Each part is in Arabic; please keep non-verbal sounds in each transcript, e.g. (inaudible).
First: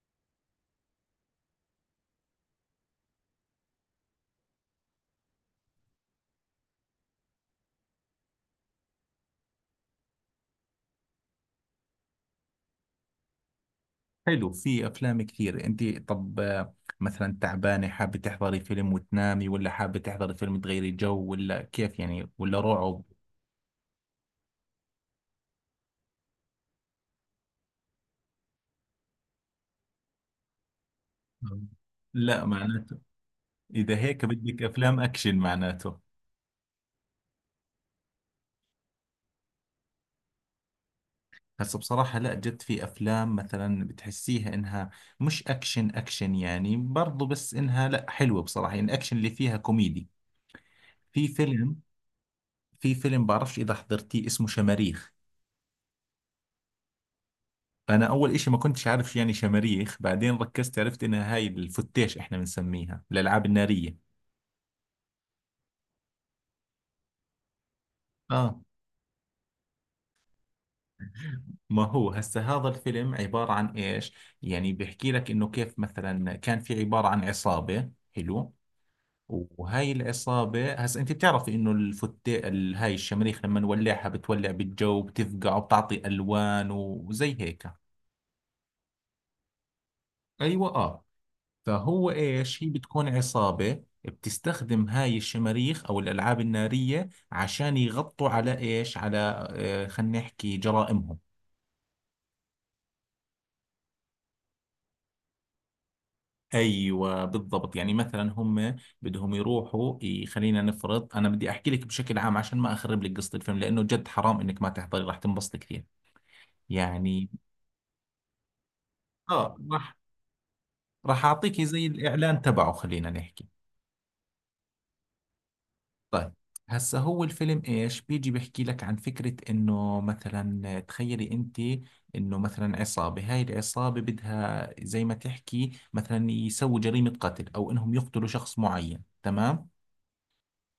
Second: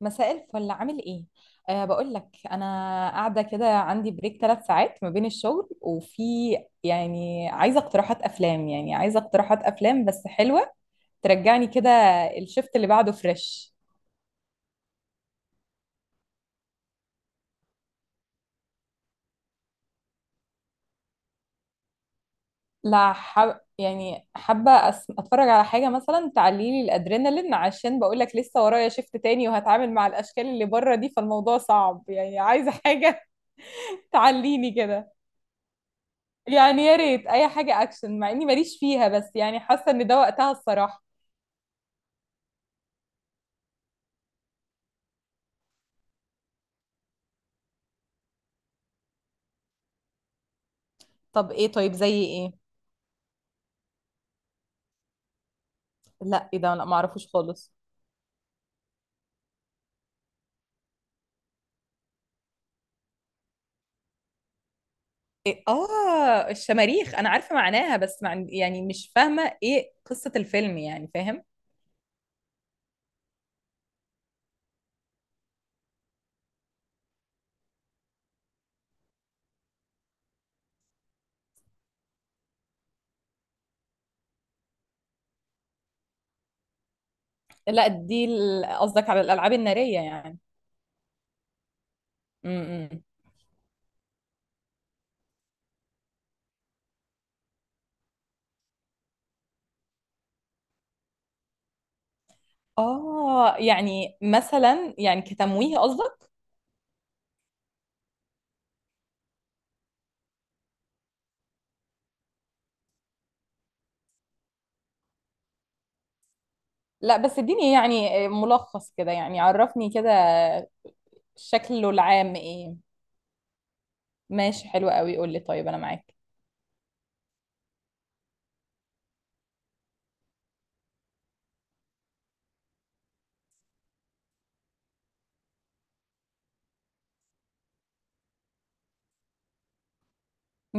مساء الفل، عامل ايه؟ أه، بقول لك انا قاعده كده، عندي بريك 3 ساعات ما بين الشغل، وفي، يعني عايزه اقتراحات افلام بس حلوه ترجعني كده، الشفت اللي بعده فريش. حلو، في افلام كثير. انت طب مثلا تعبانه، حابه تحضري فيلم وتنامي ولا حابه تحضري فيلم تغيري جو ولا كيف يعني، ولا رعب؟ لا، حب، يعني حابه اتفرج على حاجه مثلا تعلي لي الادرينالين، عشان بقول لك لسه ورايا شفت تاني وهتعامل مع الاشكال اللي بره دي، فالموضوع صعب، يعني لا عايزه معناته، حاجه. اذا (laughs) هيك بدك تعليني افلام كده، اكشن معناته. يعني يا ريت اي حاجه اكشن، مع اني ماليش فيها، بس يعني حاسه ان ده وقتها الصراحه. هسه بصراحة لا، جد في افلام مثلا بتحسيها انها مش اكشن يعني، برضو بس انها لا حلوة بصراحة، يعني الاكشن اللي فيها كوميدي. في طب ايه؟ فيلم طيب زي ايه؟ في فيلم بعرفش اذا حضرتيه، اسمه شماريخ. لا ايه ده، لا ما اعرفوش خالص. انا اول اشي ما كنتش عارف يعني شماريخ، بعدين ركزت عرفت انها هاي الفتيش احنا بنسميها الالعاب النارية. إيه؟ اه، الشماريخ انا عارفه معناها، بس اه، يعني مش فاهمه ايه قصه الفيلم، يعني فاهم. ما هو هسه هذا الفيلم عبارة عن ايش؟ يعني بيحكي لك انه كيف مثلا كان في عبارة عن عصابة، حلو؟ وهاي العصابة هسه انت بتعرفي انه هاي الشماريخ لما نولعها بتولع بالجو، بتفقع وبتعطي الوان وزي هيك. لا دي قصدك على الالعاب الناريه يعني. ايوه، اه. فهو ايش، هي امم، بتكون عصابة بتستخدم هاي الشماريخ او الالعاب النارية عشان يغطوا على ايش، على خلينا نحكي جرائمهم. اه يعني مثلا يعني كتمويه قصدك. ايوه بالضبط، يعني مثلا هم بدهم يروحوا خلينا نفرض، انا بدي احكي لك بشكل عام عشان ما اخرب لك قصة الفيلم، لانه جد حرام انك ما تحضري، راح تنبسطي كثير لا يعني. بس اديني يعني ملخص كده، يعني اه، عرفني راح كده. راح اعطيكي زي شكله العام الاعلان تبعه، ايه؟ خلينا نحكي. ماشي، حلو قوي، قول لي، طيب انا معاك. طيب، هسا هو الفيلم ايش بيجي بيحكي لك عن فكرة انه مثلا تخيلي انت انه مثلا عصابة، هاي العصابة بدها زي ما تحكي مثلا يسووا جريمة قتل او انهم يقتلوا شخص معين، تمام؟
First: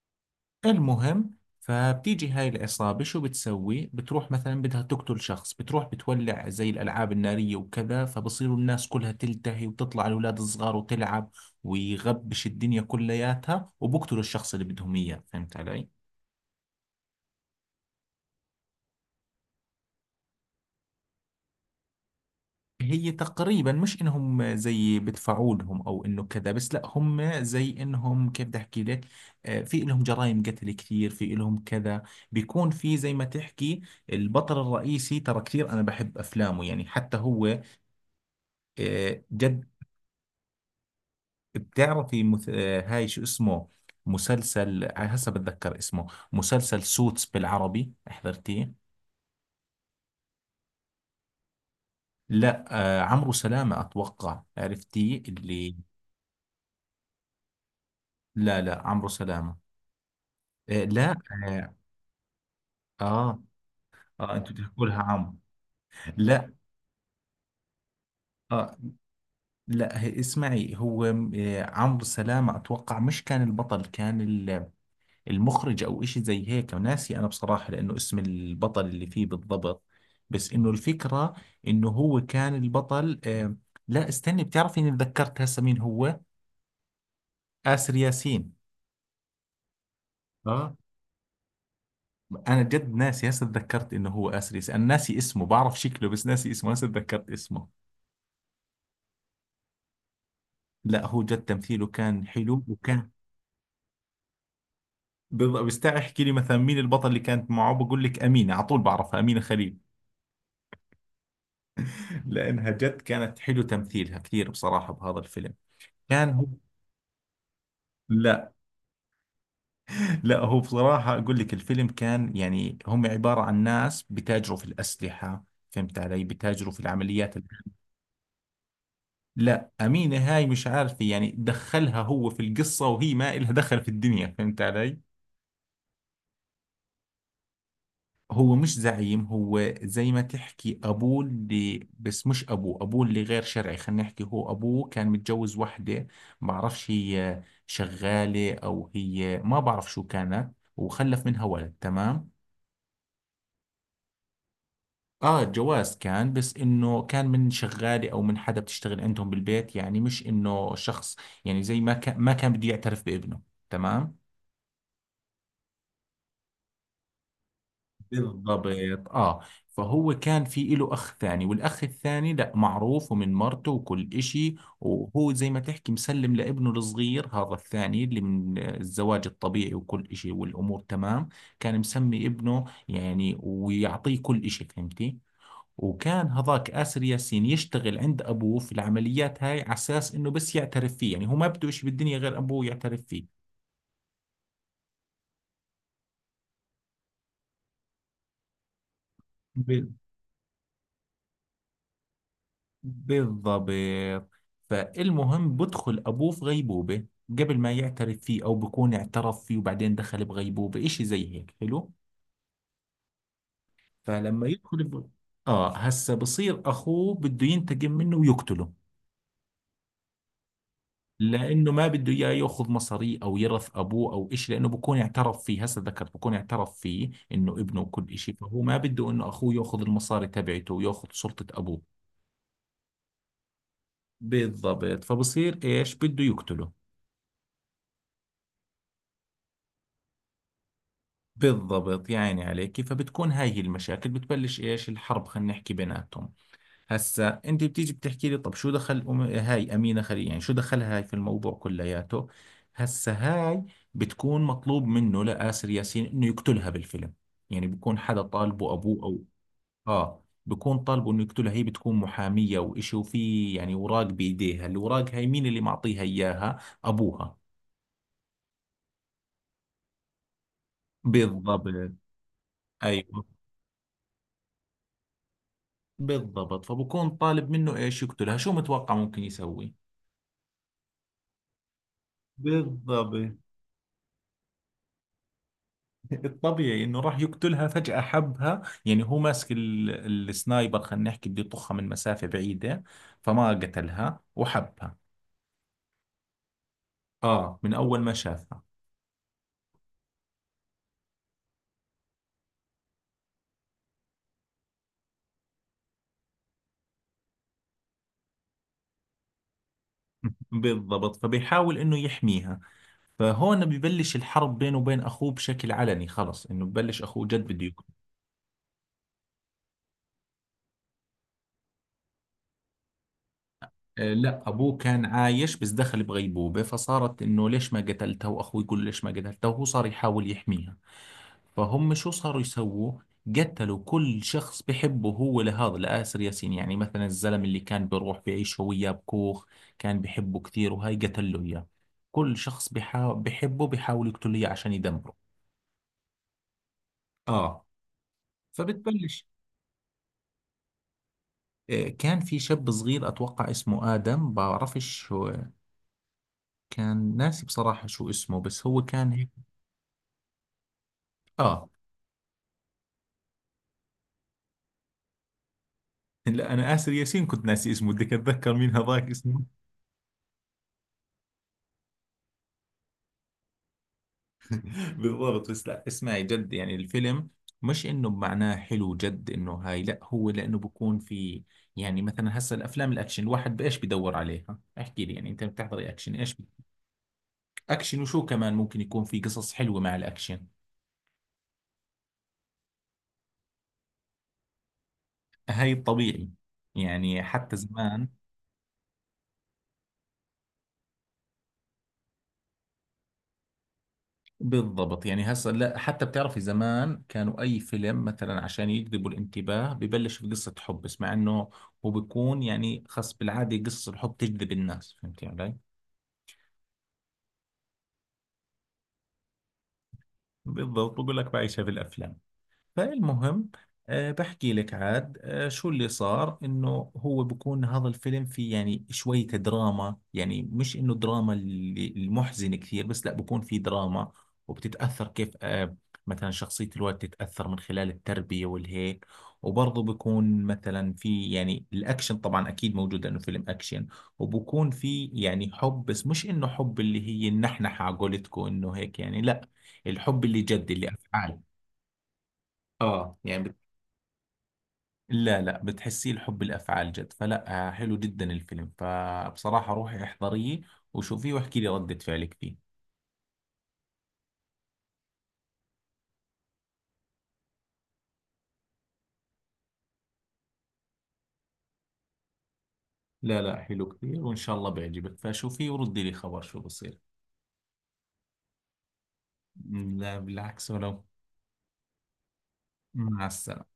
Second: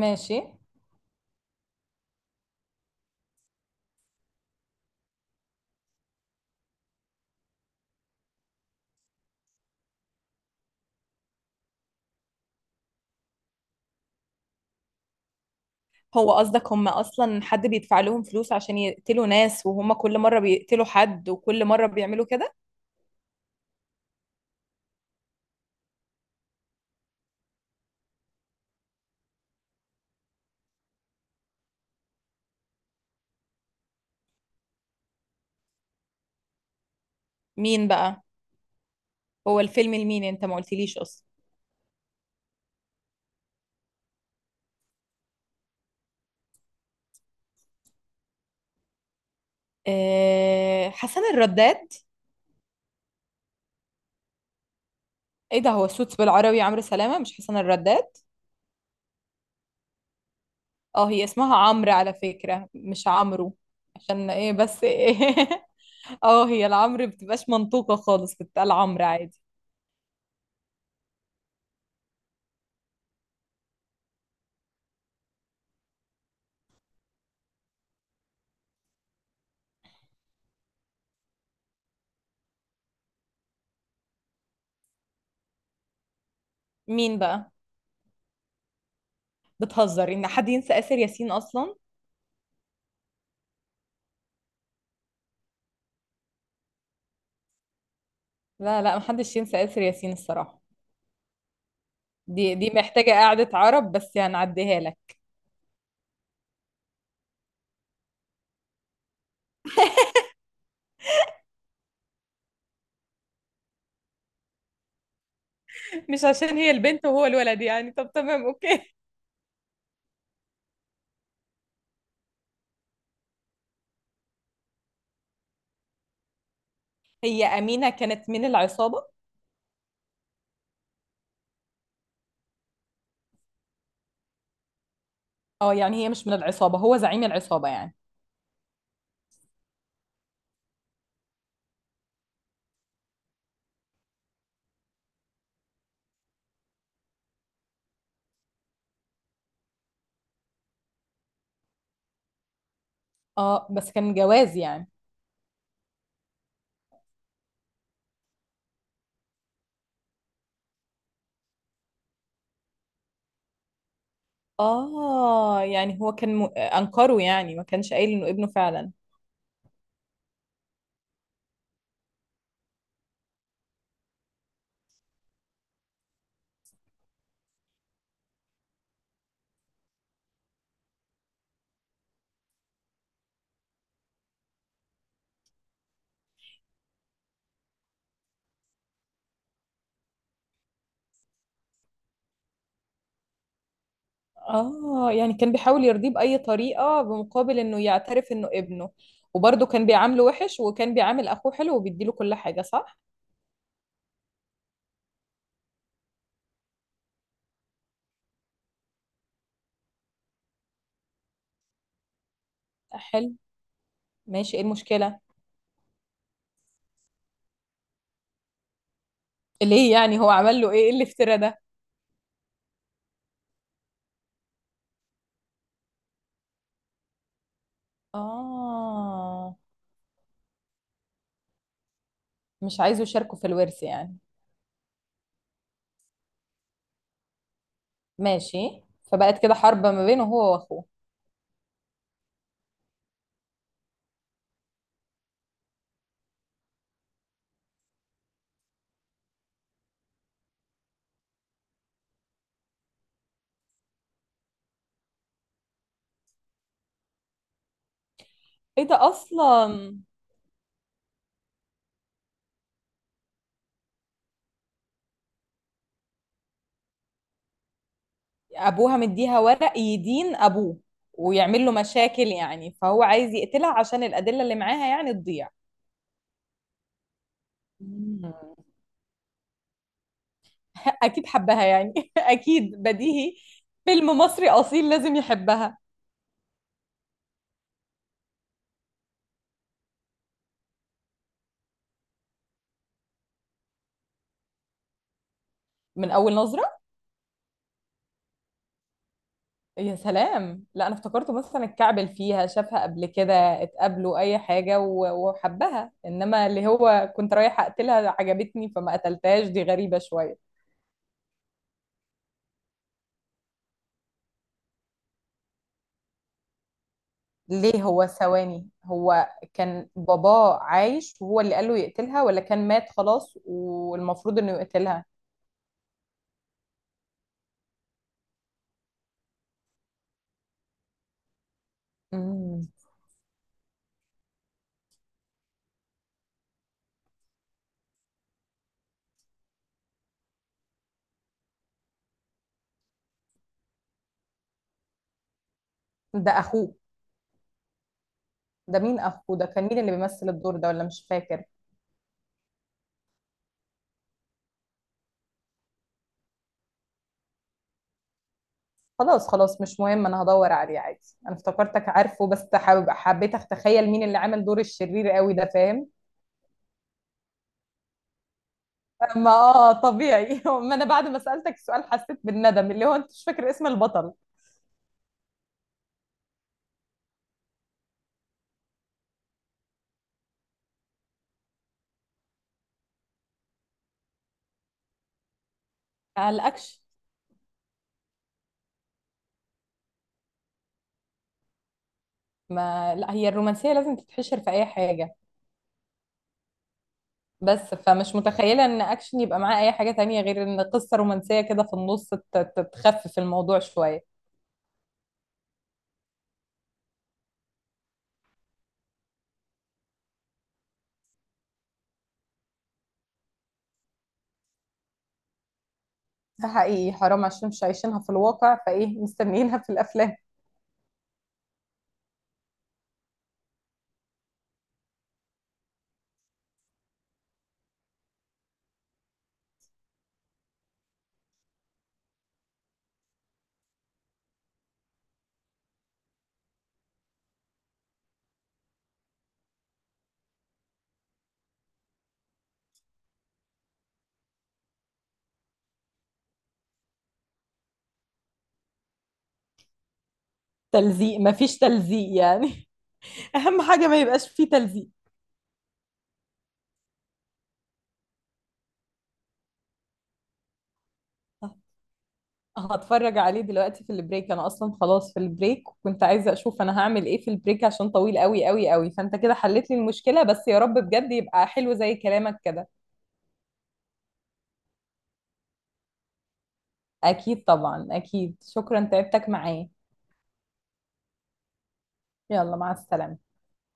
ماشي. المهم، فبتيجي هاي العصابة شو بتسوي، بتروح مثلا بدها تقتل شخص، بتروح بتولع زي الالعاب النارية وكذا، فبصيروا الناس كلها تلتهي وتطلع الاولاد الصغار وتلعب ويغبش الدنيا كلياتها، وبقتلوا الشخص اللي بدهم اياه. فهمت علي؟ هو قصدك هم اصلا حد بيدفع لهم فلوس عشان يقتلوا ناس، وهم كل مره بيقتلوا حد وكل مره بيعملوا كده؟ هي تقريبا مش انهم زي بدفعوا لهم او انه كذا، بس لا هم زي انهم كيف بدي احكي لك، في لهم جرائم قتل كثير، في لهم كذا. بيكون في زي ما تحكي البطل الرئيسي، ترى كثير انا بحب افلامه يعني حتى هو. مين بقى؟ هو جد. الفيلم لمين، انت ما قلتليش اصلا. بتعرفي مث... آه، هاي شو اسمه، مسلسل، هسه بتذكر اسمه، مسلسل سوتس بالعربي حضرتيه؟ أه، حسن الرداد. لا، عمرو سلامة اتوقع، عرفتيه ايه ده، اللي؟ هو السوتس بالعربي عمرو سلامه مش حسن الرداد؟ لا لا، عمرو سلامة. آه، اه، لا هي اسمها آه، عمرو على فكره، مش اه عمرو. عشان اه، ايه انتوا بس بتحكوا لها إيه؟ عمرو؟ (laughs) اه، لا. هي العمرو بتبقاش منطوقه خالص، بتتقال اه. عمرو عادي. لا هي اسمعي، هو عمرو سلامة اتوقع مش كان البطل، كان المخرج او اشي زي هيك، ناسي انا بصراحة لانه اسم البطل اللي فيه بالضبط، بس انه الفكرة انه هو كان البطل. لا، استني، بتعرفي اني تذكرت هسه مين هو، مين بقى؟ آسر ياسين. بتهزر ان حد اه، ينسى آسر ياسين اصلا؟ انا جد ناسي، هسه تذكرت انه هو آسر ياسين، انا ناسي اسمه، بعرف شكله بس ناسي اسمه، هسه تذكرت اسمه. لا لا، محدش ينسى آسر ياسين الصراحه. لا هو جد تمثيله كان دي حلو، دي وكان محتاجة قعدة عرب، بس هنعديها لك. بض- بستاع احكي لي مثلا مين البطل اللي كانت معه بقول لك امينه على طول، بعرفها امينه خليل، لانها جد كانت حلو تمثيلها كثير بصراحه بهذا الفيلم. مش كان هو، عشان هي البنت وهو الولد يعني؟ طب تمام، لا اوكي. لا، هو بصراحه اقول لك الفيلم كان يعني هم عباره عن ناس بتاجروا في الاسلحه. فهمت علي؟ بتاجروا في العمليات هي أمينة كانت من العصابة؟ لا، امينه هاي مش عارفه يعني دخلها، هو في القصه وهي ما إلها دخل في الدنيا، فهمت علي؟ اه يعني هي مش من العصابة، هو زعيم العصابة يعني. هو مش زعيم، هو زي ما تحكي أبوه اللي، بس مش أبوه، أبوه اللي غير شرعي، خلينا نحكي هو أبوه كان متجوز وحدة، بعرفش هي شغالة أو هي ما بعرف شو كانت، وخلف منها ولد، تمام؟ اه بس كان جواز يعني. آه جواز كان، بس إنه كان من شغالة أو من حدا بتشتغل عندهم بالبيت، يعني مش إنه شخص يعني زي ما كان، ما كان بده يعترف بابنه، تمام. اه يعني هو كان أنكره، يعني ما كانش قايل إنه ابنه بالضبط، فعلا. اه. فهو كان في له اخ ثاني، والاخ الثاني لا، معروف ومن مرته وكل اشي، وهو زي ما تحكي مسلم لابنه الصغير هذا الثاني اللي من الزواج الطبيعي وكل اشي، والامور تمام، كان مسمي ابنه يعني ويعطيه كل اشي، فهمتي؟ وكان هذاك آسر ياسين يشتغل عند أبوه في العمليات هاي على أساس إنه بس يعترف فيه، يعني هو ما بده إشي بالدنيا غير أبوه يعترف فيه. اه يعني كان بيحاول يرضيه بأي طريقة بمقابل إنه يعترف إنه ابنه، وبرضه كان بيعامله وحش وكان بيعامل أخوه حلو وبيديله كل حاجة، صح؟ بالضبط، فالمهم بدخل أبوه في غيبوبة قبل ما يعترف فيه، أو بكون اعترف فيه وبعدين دخل بغيبوبة إشي زي هيك، حلو؟ حلو. فلما ماشي، ايه يدخل ب... المشكلة؟ آه، هسا بصير أخوه بده ينتقم منه ويقتله، ليه يعني، هو عمل له ايه؟ ايه الافتراء ده؟ لأنه ما بده إياه يأخذ مصاري أو يرث أبوه أو إشي، لأنه بكون اعترف فيه، هسا ذكرت، بكون اعترف فيه إنه ابنه وكل إشي، فهو ما بده إنه أخوه آه، يأخذ المصاري تبعته ويأخذ سلطة أبوه. مش عايزه يشاركوا في الورث يعني. بالضبط، فبصير إيش، بده يقتله. ماشي، فبقت كده حرب ما بينه هو وأخوه. بالضبط يا عيني عليك، فبتكون هاي هي المشاكل، بتبلش ايش، الحرب خلينا نحكي بيناتهم. هسا انت بتيجي بتحكي لي طب شو دخل هاي امينه خليل، يعني شو دخلها هاي في الموضوع كلياته. هسا هاي بتكون مطلوب منه لآسر ياسين انه يقتلها بالفيلم، يعني بيكون حدا طالبه، إيه ابوه ده او أصلا؟ اه، بيكون طالبه انه يقتلها. هي بتكون محاميه وإشي، وفي يعني اوراق بايديها، الاوراق هاي مين اللي معطيها اياها، ابوها. أبوها مديها ورق يدين أبوه ويعمل له بالضبط. مشاكل، يعني فهو ايوه عايز يقتلها عشان الأدلة اللي معاها يعني تضيع. بالضبط، فبكون طالب منه ايش، مم. يقتلها. شو متوقع ممكن يسوي؟ (laughs) أكيد حبها يعني. (laughs) أكيد، بالضبط، بديهي. فيلم مصري أصيل، لازم يحبها. الطبيعي انه راح يقتلها، فجأة حبها. يعني هو ماسك السنايبر خلينا نحكي، بده يطخها من مسافة بعيدة، فما قتلها وحبها. من أول نظرة؟ اه، من اول ما شافها. يا سلام، لا انا افتكرته مثلا اتكعبل فيها، شافها قبل كده، اتقابلوا اي حاجه وحبها، انما اللي هو كنت رايحه اقتلها عجبتني فما قتلتهاش، دي غريبه (laughs) شويه. بالضبط، فبيحاول انه يحميها، فهون ببلش الحرب بينه وبين اخوه بشكل علني، خلص انه ببلش اخوه جد بده. ليه، هو ثواني، هو كان باباه عايش وهو اللي قال له يقتلها، ولا كان مات خلاص والمفروض لا انه ابوه كان يقتلها؟ عايش بس دخل بغيبوبة، فصارت انه ليش ما قتلته، واخوه يقول له ليش ما قتلته، وهو صار يحاول يحميها. فهم شو صاروا امم. يسووا، قتلوا كل شخص بحبه هو، لهذا لآسر ياسين، يعني مثلا الزلم اللي كان بيروح بيعيش هو وياه بكوخ، كان بحبه كثير، وهاي قتل له اياه. كل شخص بحبه بيحاول يقتله اياه عشان يدمره. ده اخوه؟ اه، ده مين فبتبلش. اخوه، ده كان مين اللي بيمثل الدور ده، ولا مش فاكر؟ كان في شاب صغير اتوقع اسمه آدم، بعرفش شو، كان ناسي بصراحة شو اسمه، بس هو كان هيك. خلاص خلاص مش مهم، انا هدور عليه عادي، انا اه، افتكرتك عارفه، بس حابب حبيت اتخيل مين اللي عامل دور الشرير قوي ده، فاهم؟ لا انا اسر ياسين كنت ناسي اسمه، بدك اتذكر مين هذاك ما اسمه. اه، طبيعي. (laughs) ما انا بعد ما سألتك السؤال حسيت بالندم، اللي هو انت مش فاكر اسم البطل. (laughs) بالضبط، بس لا اسمعي جد يعني الفيلم مش انه بمعناه حلو، جد انه هاي، لا هو لانه بكون في يعني، مثلا هسه الافلام الاكشن الواحد بايش بدور عليها، احكي لي يعني انت بتحضري اكشن ايش قلقكش. اكشن وشو كمان ممكن يكون في، قصص حلوة مع الاكشن. ما لا، هي الرومانسية لازم تتحشر في اي حاجة. هاي الطبيعي، يعني حتى بس زمان. فمش متخيلة ان اكشن يبقى معاه اي حاجة تانية، غير ان قصة رومانسية كده في النص تخفف الموضوع شوية. بالضبط، يعني هسه لا حتى بتعرفي زمان كانوا اي فيلم مثلا عشان يجذبوا الانتباه ببلش بقصة حب، بس مع انه هو بيكون يعني خاص بالعادة قصة الحب تجذب الناس، فهمتي علي؟ ده حقيقي، حرام، عشان مش عايشينها في الواقع، فايه مستنيينها في الافلام. بالضبط، بقول لك بعيشها بالافلام. فالمهم، بحكي لك عاد شو اللي صار، انه هو بكون هذا الفيلم فيه يعني شوية دراما، يعني مش انه دراما المحزنة كثير، بس لا بكون في دراما، وبتتأثر كيف، مثلا شخصية الولد تتأثر من خلال التربية والهيك. وبرضه بكون مثلا في يعني الأكشن طبعا أكيد موجود لأنه فيلم أكشن، وبكون في يعني حب، بس مش إنه حب اللي هي النحنحة على قولتكم إنه هيك يعني، لا، الحب اللي جد اللي تلزيق، أفعال. مفيش تلزيق يعني. اه يعني، اهم حاجه ما يبقاش فيه تلزيق. لا لا، بتحسيه الحب الافعال جد، فلا حلو جدا الفيلم، فبصراحه روحي احضريه وشوفيه واحكي لي رده فعلك فيه. هتفرج عليه دلوقتي في البريك، انا اصلا خلاص في البريك، وكنت عايزه اشوف انا هعمل ايه في البريك عشان طويل قوي قوي قوي، فانت كده حلت لي المشكله، بس يا رب بجد يبقى حلو زي كلامك كده. لا لا، حلو كثير وان شاء الله بيعجبك، فشوفيه وردي لي خبر شو بصير. اكيد طبعا اكيد، شكرا، تعبتك معايا. لا بالعكس، ولو. يلا، مع مع السلامه. السلامه.